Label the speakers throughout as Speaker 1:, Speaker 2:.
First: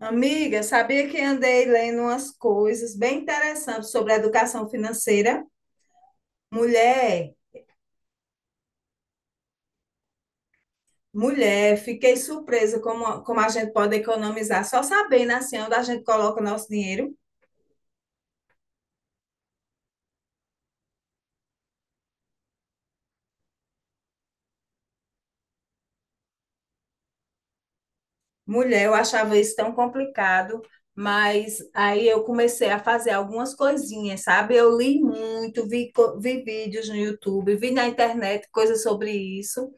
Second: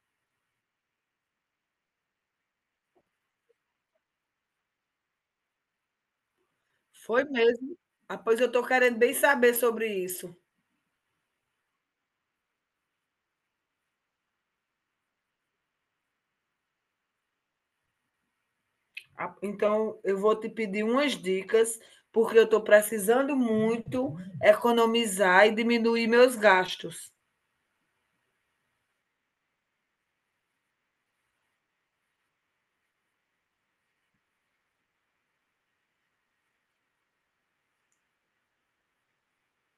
Speaker 1: Amiga, sabia que andei lendo umas coisas bem interessantes sobre a educação financeira?
Speaker 2: Foi
Speaker 1: Mulher,
Speaker 2: mesmo. Ah, pois eu estou querendo bem saber sobre isso.
Speaker 1: mulher, fiquei surpresa como a gente pode economizar só sabendo assim onde a gente coloca o nosso dinheiro.
Speaker 2: Ah, então, eu vou te pedir umas dicas, porque eu estou precisando muito economizar e diminuir meus gastos.
Speaker 1: Mulher, eu achava isso tão complicado, mas aí eu comecei a fazer algumas coisinhas, sabe? Eu li muito, vi vídeos no YouTube, vi na internet coisas sobre isso,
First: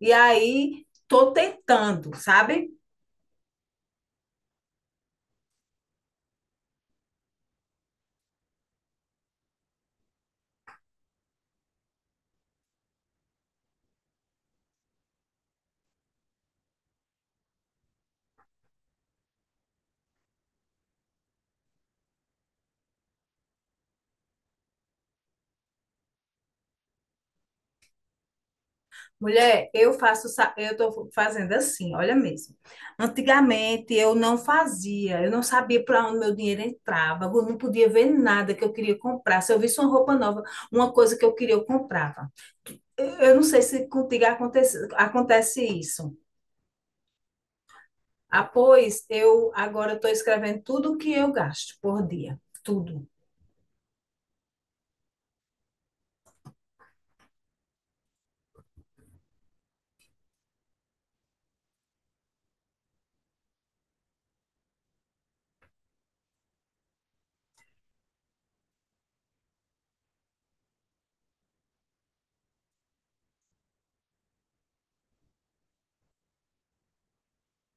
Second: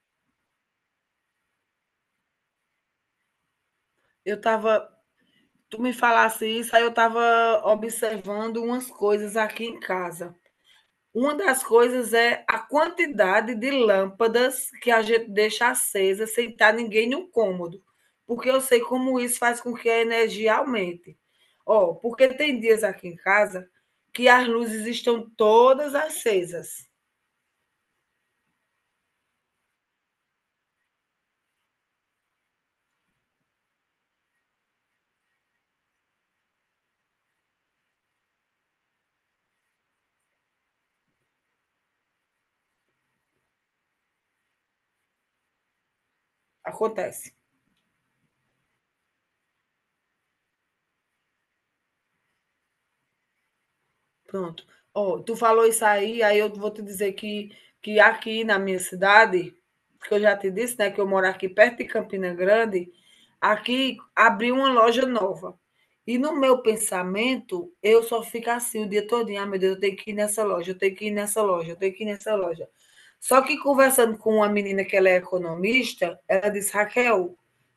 Speaker 1: e aí tô tentando, sabe?
Speaker 2: Eu tava, tu me falasse isso, aí eu estava observando umas coisas aqui em casa. Uma das coisas é a quantidade de lâmpadas que a gente deixa acesa sem estar ninguém no cômodo, porque eu sei como isso faz com que a energia aumente. Ó, porque tem dias aqui em casa que as luzes estão todas acesas.
Speaker 1: Mulher, eu tô fazendo assim, olha mesmo. Antigamente eu não fazia, eu não sabia para onde meu dinheiro entrava, eu não podia ver nada que eu queria comprar. Se eu visse uma roupa nova, uma coisa que eu queria, eu comprava. Eu não sei se contigo acontece isso.
Speaker 2: Acontece.
Speaker 1: Após, eu agora estou escrevendo tudo o que eu gasto por dia. Tudo.
Speaker 2: Pronto. Ó, tu falou isso aí, aí eu vou te dizer que aqui na minha cidade, que eu já te disse, né, que eu moro aqui perto de Campina Grande, aqui abriu uma loja nova. E no meu pensamento, eu só fico assim o dia todinho, ah, meu Deus, eu tenho que ir nessa loja, eu tenho que ir nessa loja, eu tenho que ir nessa loja. Só que conversando com uma menina que ela é economista, ela disse, Raquel,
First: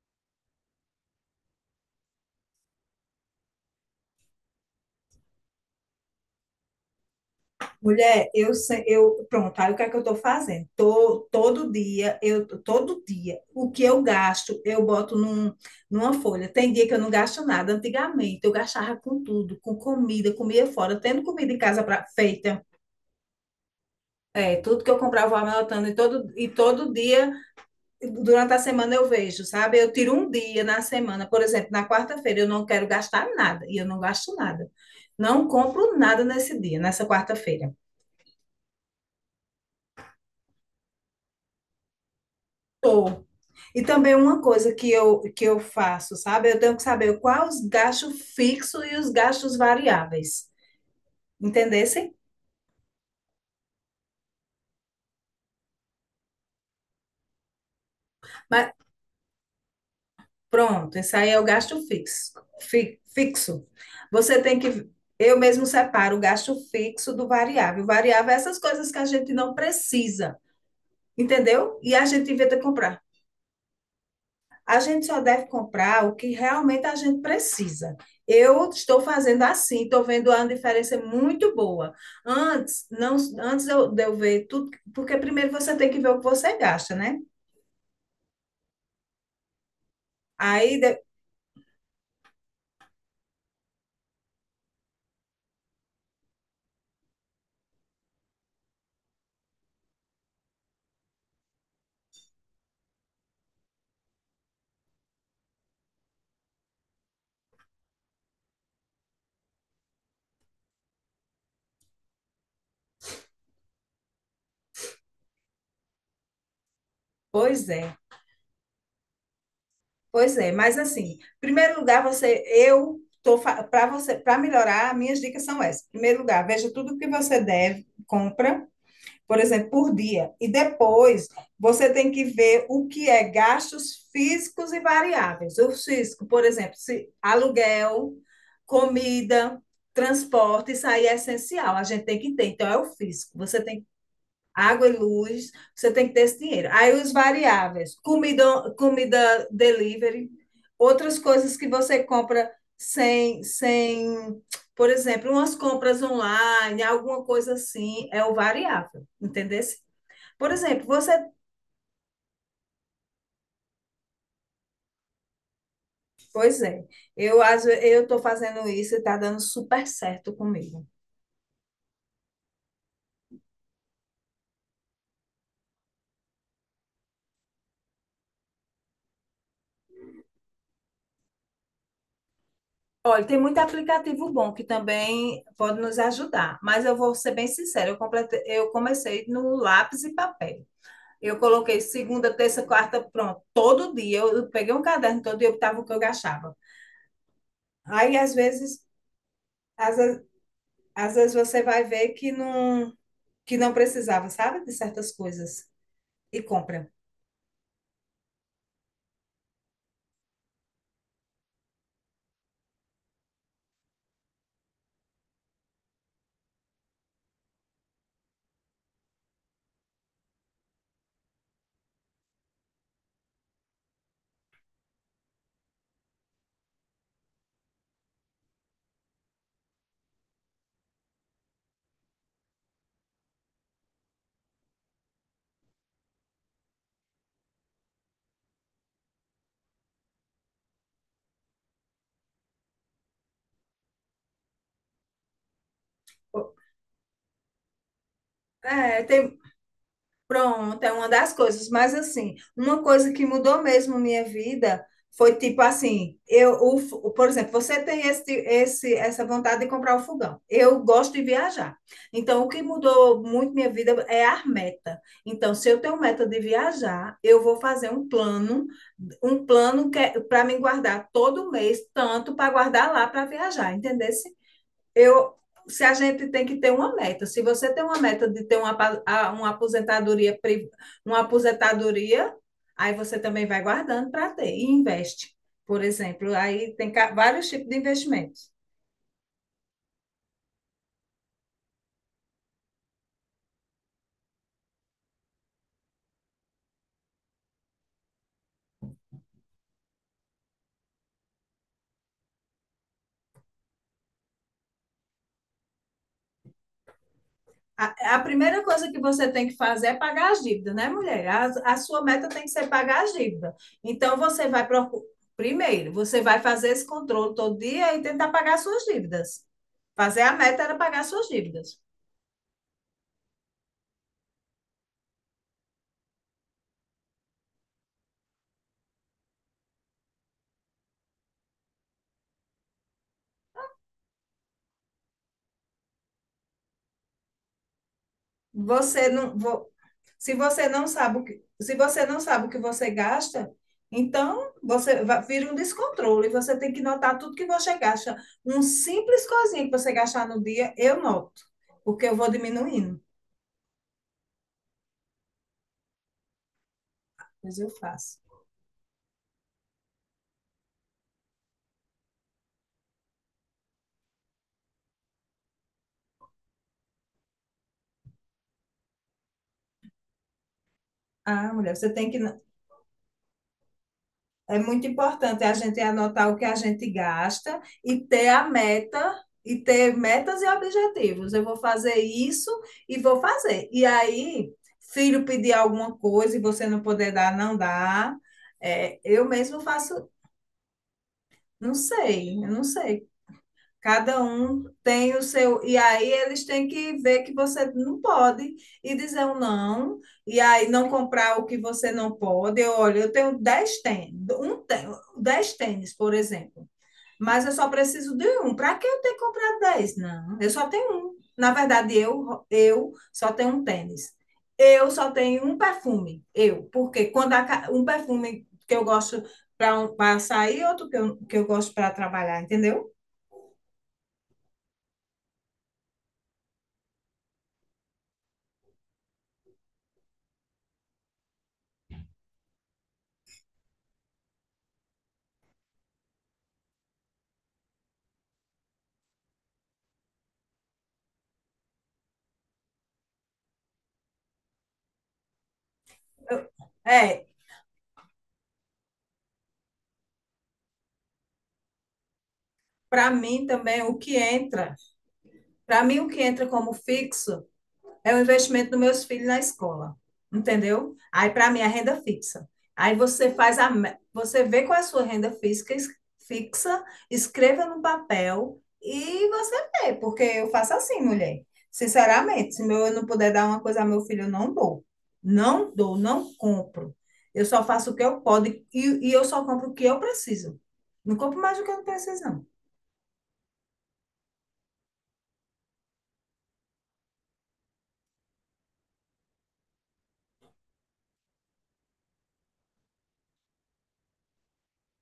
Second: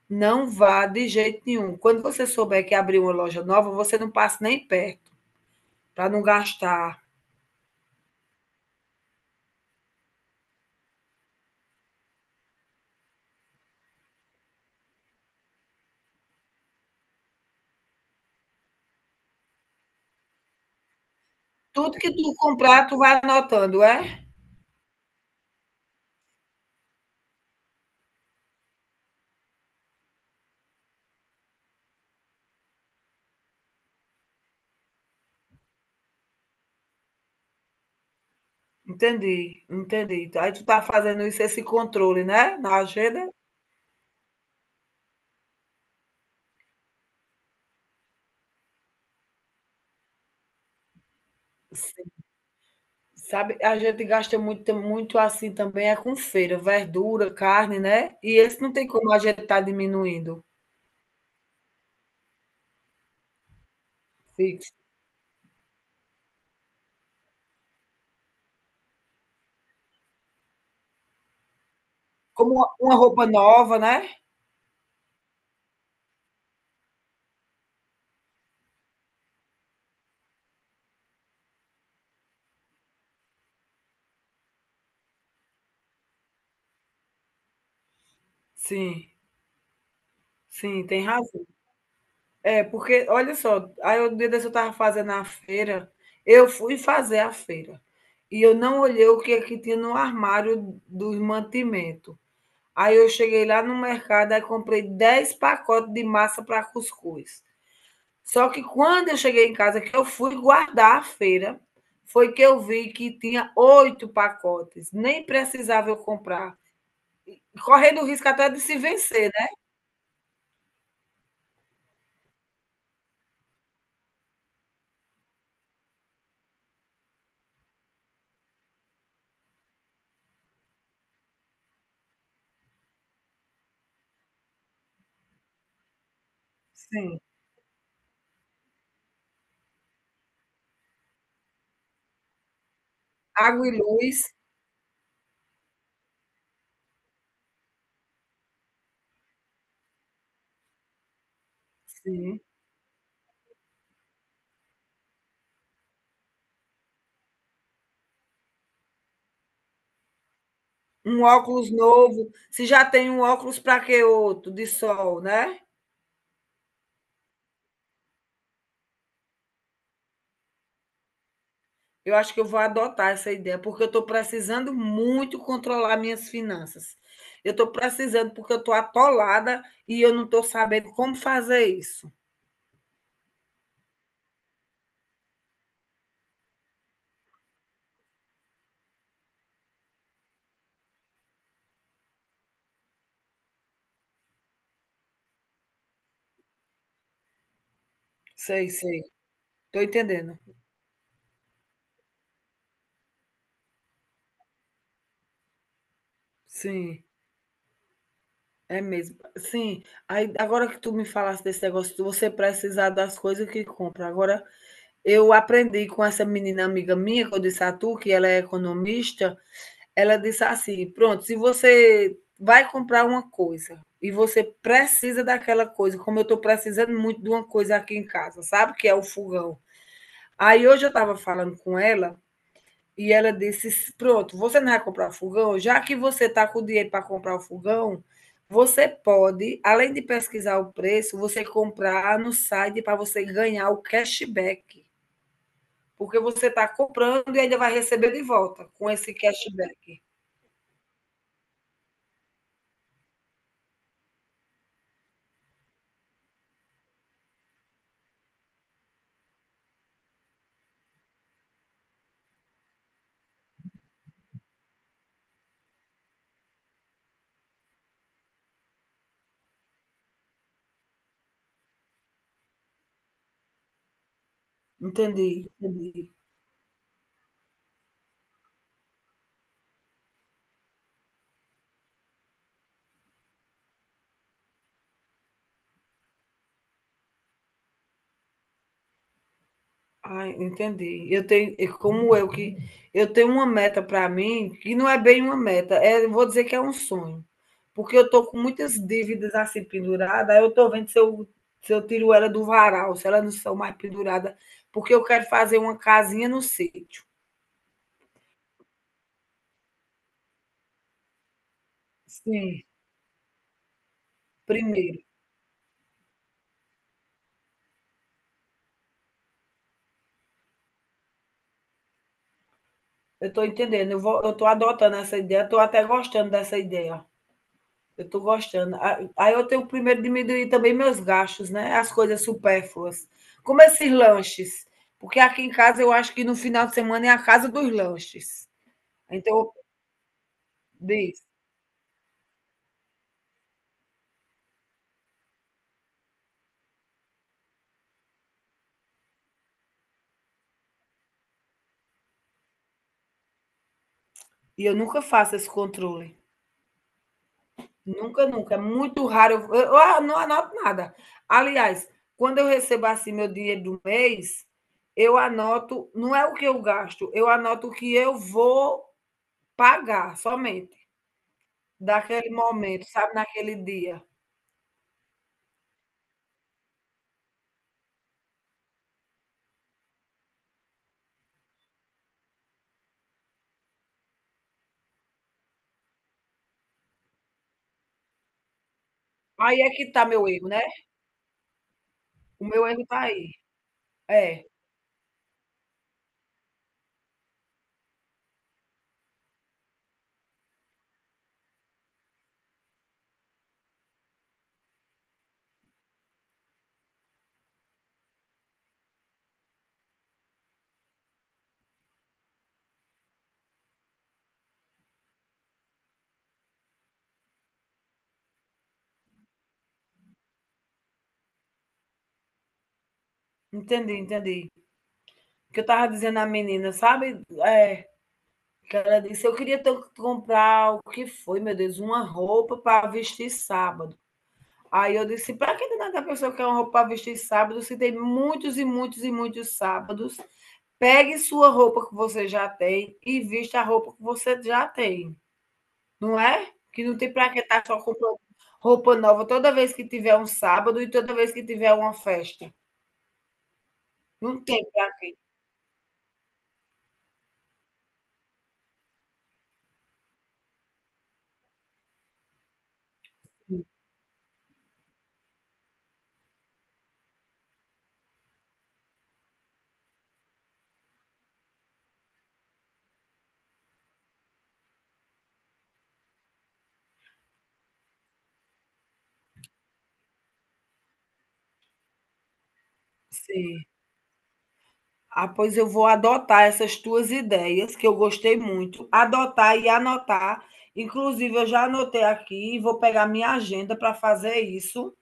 Speaker 2: não vá de jeito nenhum. Quando você souber que abriu uma loja nova, você não passa nem perto, para não gastar.
Speaker 1: Mulher, eu, se- eu pronto, aí o que é que eu estou fazendo? Tô, todo dia, o que eu gasto, eu boto numa folha. Tem dia que eu não gasto nada. Antigamente eu gastava com tudo, com comida, comia fora, tendo comida em casa
Speaker 2: Tudo
Speaker 1: pra
Speaker 2: que tu
Speaker 1: feita.
Speaker 2: comprar, tu vai anotando, é?
Speaker 1: É, tudo que eu comprava, eu vou anotando. E todo dia durante a semana eu vejo, sabe? Eu tiro um dia na semana, por exemplo, na quarta-feira eu não quero gastar nada e eu não gasto nada. Não compro nada nesse dia, nessa quarta-feira.
Speaker 2: Entendi, entendi. Então, aí tu tá fazendo isso, esse controle, né? Na
Speaker 1: Tô.
Speaker 2: agenda.
Speaker 1: E também uma coisa que eu faço, sabe? Eu tenho que saber quais os gastos fixos e os gastos variáveis.
Speaker 2: Sim.
Speaker 1: Entendessem?
Speaker 2: Sabe, a gente gasta muito, muito assim também, é com feira, verdura, carne, né? E esse não
Speaker 1: Mas
Speaker 2: tem como a gente tá diminuindo,
Speaker 1: pronto, esse aí é o gasto fixo. Fixo. Você tem
Speaker 2: fixo.
Speaker 1: que eu mesmo separo o gasto fixo do variável. O variável é essas coisas que a gente não precisa, entendeu? E a gente
Speaker 2: Como
Speaker 1: inventa
Speaker 2: uma
Speaker 1: comprar.
Speaker 2: roupa nova, né?
Speaker 1: A gente só deve comprar o que realmente a gente precisa. Eu estou fazendo assim, estou vendo uma diferença muito boa. Antes, não, antes eu, de eu ver tudo, porque primeiro você tem que ver o que você gasta, né?
Speaker 2: Sim,
Speaker 1: Aí,
Speaker 2: sim,
Speaker 1: de,
Speaker 2: tem razão. É, porque, olha só, aí o dia desse eu estava fazendo a feira, eu fui fazer a feira, e eu não olhei o que é que tinha no armário dos mantimentos. Aí eu cheguei lá no mercado e comprei 10 pacotes de massa para cuscuz. Só que quando eu cheguei em casa, que eu fui guardar a feira, foi que eu vi que tinha 8 pacotes. Nem precisava eu comprar.
Speaker 1: pois é,
Speaker 2: Correndo o risco até de se vencer, né?
Speaker 1: pois é. Mas assim, em primeiro lugar, você, eu estou para você, para melhorar, minhas dicas são essas. Em primeiro lugar, veja tudo o que você deve, compra, por exemplo, por dia. E depois você tem que ver o que é gastos físicos e variáveis. O físico, por exemplo, se
Speaker 2: Sim.
Speaker 1: aluguel, comida, transporte, isso aí é essencial, a gente tem que ter. Então, é o físico. Você
Speaker 2: Água e
Speaker 1: tem
Speaker 2: luz,
Speaker 1: água e luz, você tem que ter esse dinheiro. Aí os variáveis, comida, comida delivery, outras coisas que você
Speaker 2: sim.
Speaker 1: compra sem, sem, por exemplo, umas compras online, alguma coisa assim, é o variável, entendeu? Por exemplo,
Speaker 2: Um óculos novo. Se já tem um óculos, para que outro? De sol, né?
Speaker 1: pois é, eu estou fazendo isso e está dando super certo comigo.
Speaker 2: Eu acho que eu vou adotar essa ideia, porque eu estou precisando muito controlar minhas finanças. Eu estou precisando, porque eu estou atolada e eu não estou sabendo como fazer isso.
Speaker 1: Olha, tem muito aplicativo bom que também pode nos ajudar, mas eu vou ser bem sincera, eu comecei no lápis e papel. Eu coloquei segunda, terça, quarta, pronto. Todo dia eu peguei um caderno, todo dia eu estava o que eu gastava. Aí às
Speaker 2: Sei,
Speaker 1: vezes,
Speaker 2: sei. Estou
Speaker 1: às,
Speaker 2: entendendo.
Speaker 1: às vezes você vai ver que que não precisava, sabe, de certas coisas e compra.
Speaker 2: Sim, é mesmo. Sim, aí, agora que tu me falaste desse negócio de você precisar das coisas que compra. Agora, eu aprendi com essa menina amiga minha, que eu disse a tu, que ela é economista. Ela disse assim: "Pronto, se você vai comprar uma coisa e você precisa daquela coisa, como eu estou precisando muito de uma coisa aqui em casa, sabe, que é o fogão". Aí hoje eu estava falando com ela e ela disse: pronto, você não vai comprar o fogão? Já que você está com o dinheiro para comprar o fogão, você pode, além de pesquisar o preço, você comprar no site para você ganhar o cashback, porque você está comprando e ainda vai receber de volta com
Speaker 1: É,
Speaker 2: esse
Speaker 1: tem,
Speaker 2: cashback".
Speaker 1: Pronto, é uma das coisas. Mas, assim, uma coisa que mudou mesmo minha vida foi tipo assim: eu, o, f- o- por exemplo, você tem essa vontade de comprar o fogão. Eu gosto de viajar. Então, o que mudou muito minha vida é a meta. Então, se eu tenho meta de viajar, eu vou fazer um plano que para me guardar todo mês, tanto para guardar lá para viajar, entendeu?
Speaker 2: Entendi,
Speaker 1: eu, Se a
Speaker 2: entendi.
Speaker 1: gente tem que ter uma meta, se você tem uma meta de ter uma, uma aposentadoria, uma aposentadoria, aí você também vai guardando para ter e investe. Por exemplo, aí tem vários tipos de investimentos.
Speaker 2: Ah, entendi. Eu tenho, e como eu que eu tenho uma meta para mim, que não é bem uma meta, é, eu vou dizer que é um sonho. Porque eu tô com muitas dívidas assim pendurada, aí eu tô vendo se eu se eu tiro ela do varal, se ela não são mais pendurada, porque eu quero fazer uma casinha no sítio.
Speaker 1: A primeira coisa que você tem que fazer é pagar as dívidas, né, mulher? A sua meta tem que
Speaker 2: Sim.
Speaker 1: ser pagar as dívidas. Então, você vai
Speaker 2: Primeiro,
Speaker 1: procurar. Primeiro, você vai fazer esse controle todo dia e tentar pagar suas dívidas. Fazer a meta era pagar suas dívidas.
Speaker 2: eu estou entendendo, eu vou, eu estou adotando essa ideia, estou até gostando dessa ideia. Eu estou gostando. Ah, aí eu tenho primeiro diminuir também meus gastos, né? As coisas supérfluas. Como esses lanches. Porque aqui em casa eu acho que no final de semana é a casa dos lanches.
Speaker 1: Você não,
Speaker 2: Então,
Speaker 1: vo- Se você não sabe o
Speaker 2: diz.
Speaker 1: que, se você não sabe o que você gasta, então vira um descontrole. Você tem que notar tudo que você gasta. Um simples coisinha que você gastar no dia, eu noto, porque eu vou diminuindo.
Speaker 2: E eu nunca faço esse controle.
Speaker 1: Mas eu faço.
Speaker 2: Nunca, nunca. É muito raro. Eu, eu não anoto nada. Aliás, quando eu recebo assim meu dinheiro do mês, eu anoto, não é o que eu gasto, eu anoto o que eu vou pagar somente,
Speaker 1: Ah, mulher, você tem que
Speaker 2: daquele momento, sabe, naquele dia.
Speaker 1: É muito importante a gente anotar o que a gente gasta e ter a meta e ter metas e objetivos. Eu vou fazer isso e vou fazer. E aí, filho pedir alguma coisa e você não poder dar, não dá. É, eu mesmo
Speaker 2: Aí é que tá
Speaker 1: faço,
Speaker 2: meu erro, né.
Speaker 1: não sei,
Speaker 2: O
Speaker 1: eu não
Speaker 2: meu erro tá
Speaker 1: sei.
Speaker 2: aí.
Speaker 1: Cada
Speaker 2: É,
Speaker 1: um tem o seu. E aí eles têm que ver que você não pode e dizer um não. E aí não comprar o que você não pode. Eu, olha, eu tenho 10 tênis, por exemplo. Mas eu só preciso de um. Para que eu ter comprado 10? Não, eu só tenho um. Na verdade, eu só tenho um tênis. Eu só tenho um perfume. Eu. Porque quando a um perfume que eu gosto para um, pra sair, outro que eu gosto para trabalhar, entendeu?
Speaker 2: entendi, entendi. O que eu tava dizendo à menina, sabe, é, que ela disse: "Eu queria tanto comprar", o que foi, meu Deus, uma roupa para vestir sábado. Aí eu disse: para que danada a pessoa quer uma roupa para vestir sábado, se tem muitos e muitos e muitos sábados? Pegue sua roupa que você já tem e vista a roupa que você já tem", não
Speaker 1: Eu-
Speaker 2: é? Que não tem
Speaker 1: É,
Speaker 2: para que estar só comprando roupa nova toda vez que tiver um sábado e toda vez que tiver uma festa.
Speaker 1: Para mim também,
Speaker 2: Não tem pra quem.
Speaker 1: para mim o que entra como fixo é o investimento dos meus filhos na escola, entendeu? Aí para mim é renda fixa. Aí você faz a, Você vê qual é a sua renda física fixa, escreva no papel e você vê, porque eu faço assim, mulher. Sinceramente, se meu, eu não puder dar uma coisa ao meu filho, eu não dou. Não dou, não compro. Eu só faço o que eu posso e eu só compro o que eu preciso. Não compro mais do que eu não preciso, não.
Speaker 2: Sim. Ah, pois eu vou adotar essas tuas ideias, que eu gostei muito, adotar e anotar. Inclusive, eu já anotei aqui e vou pegar minha agenda para fazer isso.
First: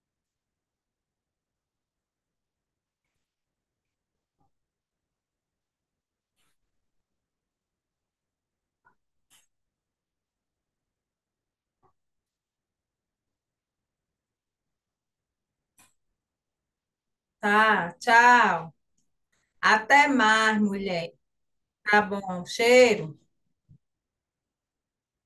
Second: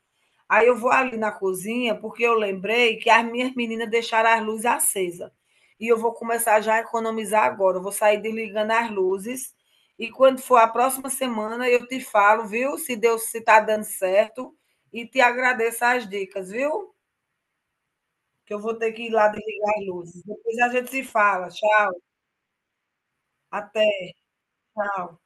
Speaker 2: Aí eu vou ali na cozinha, porque eu lembrei que as minhas meninas deixaram as luzes acesa. E eu vou começar já a economizar agora. Eu vou sair desligando as luzes. E quando for a próxima semana, eu te falo, viu? Se Deus se tá dando certo. E te agradeço as dicas, viu?
Speaker 1: Tá,
Speaker 2: Que eu
Speaker 1: tchau.
Speaker 2: vou ter que ir lá desligar as
Speaker 1: Até
Speaker 2: luzes. Depois
Speaker 1: mais,
Speaker 2: a gente se
Speaker 1: mulher.
Speaker 2: fala. Tchau,
Speaker 1: Tá bom. Cheiro.
Speaker 2: até, tchau.